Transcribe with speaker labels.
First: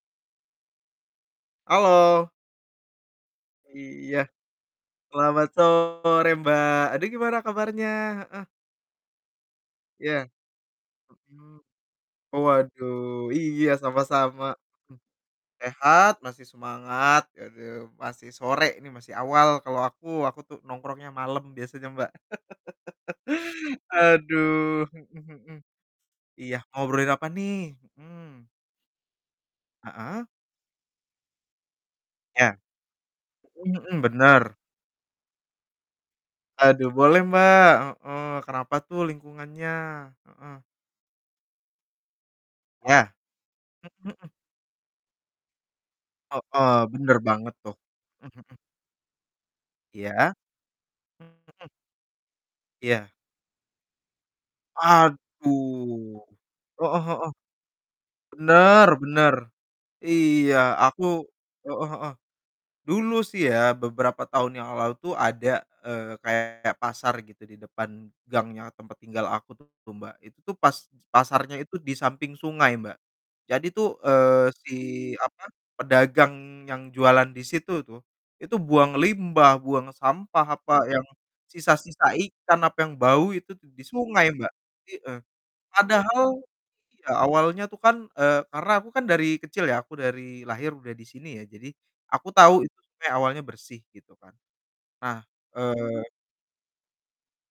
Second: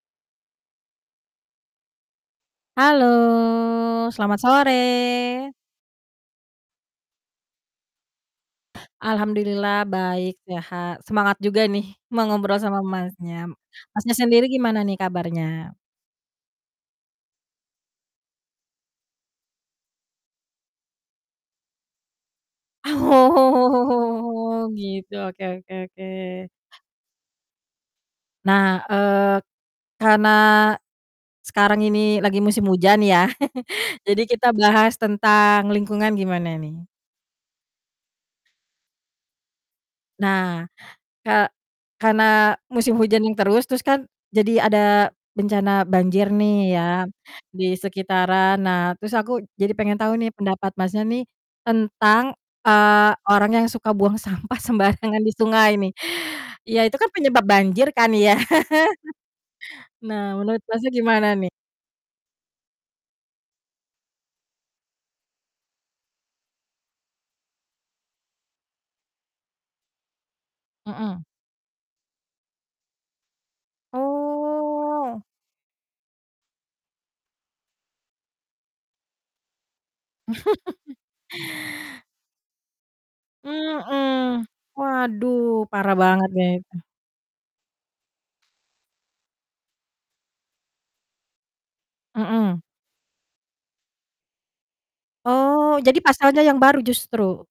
Speaker 1: Halo.
Speaker 2: Halo,
Speaker 1: Iya.
Speaker 2: selamat
Speaker 1: Selamat
Speaker 2: sore.
Speaker 1: sore, Mbak, aduh, gimana kabarnya? Heeh.
Speaker 2: Alhamdulillah
Speaker 1: Iya.
Speaker 2: baik, sehat. Semangat
Speaker 1: Mhm.
Speaker 2: juga nih mau
Speaker 1: Oh,
Speaker 2: ngobrol sama,
Speaker 1: waduh,
Speaker 2: Masnya.
Speaker 1: iya,
Speaker 2: Masnya sendiri
Speaker 1: sama-sama,
Speaker 2: gimana nih
Speaker 1: hmm.
Speaker 2: kabarnya?
Speaker 1: Sehat, masih semangat, aduh, masih sore ini masih awal, kalau aku aku tuh nongkrongnya malam biasanya, Mbak.
Speaker 2: Oh,
Speaker 1: Aduh,
Speaker 2: gitu,
Speaker 1: mhm
Speaker 2: oke
Speaker 1: mhm.
Speaker 2: oke oke.
Speaker 1: Iya, mau ngobrolin apa nih? Mhm.
Speaker 2: Nah, eee,
Speaker 1: Heeh.
Speaker 2: karena sekarang ini lagi
Speaker 1: Iya.
Speaker 2: musim hujan ya,
Speaker 1: Mhm mhm,
Speaker 2: jadi kita
Speaker 1: benar.
Speaker 2: bahas tentang lingkungan, gimana nih?
Speaker 1: Aduh, boleh, Mbak, heeh, kenapa tuh lingkungannya? Heeh.
Speaker 2: Nah, ka karena musim
Speaker 1: Iya.
Speaker 2: hujannya terus, terus kan
Speaker 1: Mhm mhm.
Speaker 2: jadi ada bencana banjir nih
Speaker 1: Heeh,
Speaker 2: ya
Speaker 1: benar banget
Speaker 2: di
Speaker 1: tuh. Hmm,
Speaker 2: sekitaran,
Speaker 1: mhm.
Speaker 2: nah terus aku jadi pengen tau nih
Speaker 1: Iya.
Speaker 2: pendapat Masnya nih
Speaker 1: Mhm.
Speaker 2: tentang,
Speaker 1: Iya.
Speaker 2: eee, orang yang suka buang sampah sembarangan di sungai nih?
Speaker 1: Aduh.
Speaker 2: Iya, itu
Speaker 1: Heeh
Speaker 2: kan
Speaker 1: heeh.
Speaker 2: penyebab banjir kan ya.
Speaker 1: Benar benar.
Speaker 2: Nah,
Speaker 1: Iya
Speaker 2: menurut, Masnya,
Speaker 1: aku
Speaker 2: gimana nih?
Speaker 1: heeh heeh. Dulu sih ya, beberapa tahun yang lalu tuh ada, eee, kayak pasar, gitu, di depan gangnya tempat tinggal aku tuh, Mbak, itu tuh pas
Speaker 2: Mhm.
Speaker 1: pasarnya itu di samping sungai, Mbak. Jadi tuh, eee, si,
Speaker 2: Oh.
Speaker 1: apa, pedagang yang jualan di situ itu, itu buang limbah, buang sampah apa yang sisa-sisa ikan, apa yang bau itu tuh di sungai,
Speaker 2: Mhm.
Speaker 1: Mbak, i eh.
Speaker 2: Waduh, parah
Speaker 1: Padahal
Speaker 2: bangetnya itu.
Speaker 1: iya, awalnya tuh kan eee, karena aku kan dari kecil ya, aku dari lahir udah di sini ya, jadi aku
Speaker 2: Mhm.
Speaker 1: tahu itu tuh kayak awalnya bersih, gitu kan. Nah,
Speaker 2: Oh, jadi
Speaker 1: eee
Speaker 2: pasarnya yang baru justru?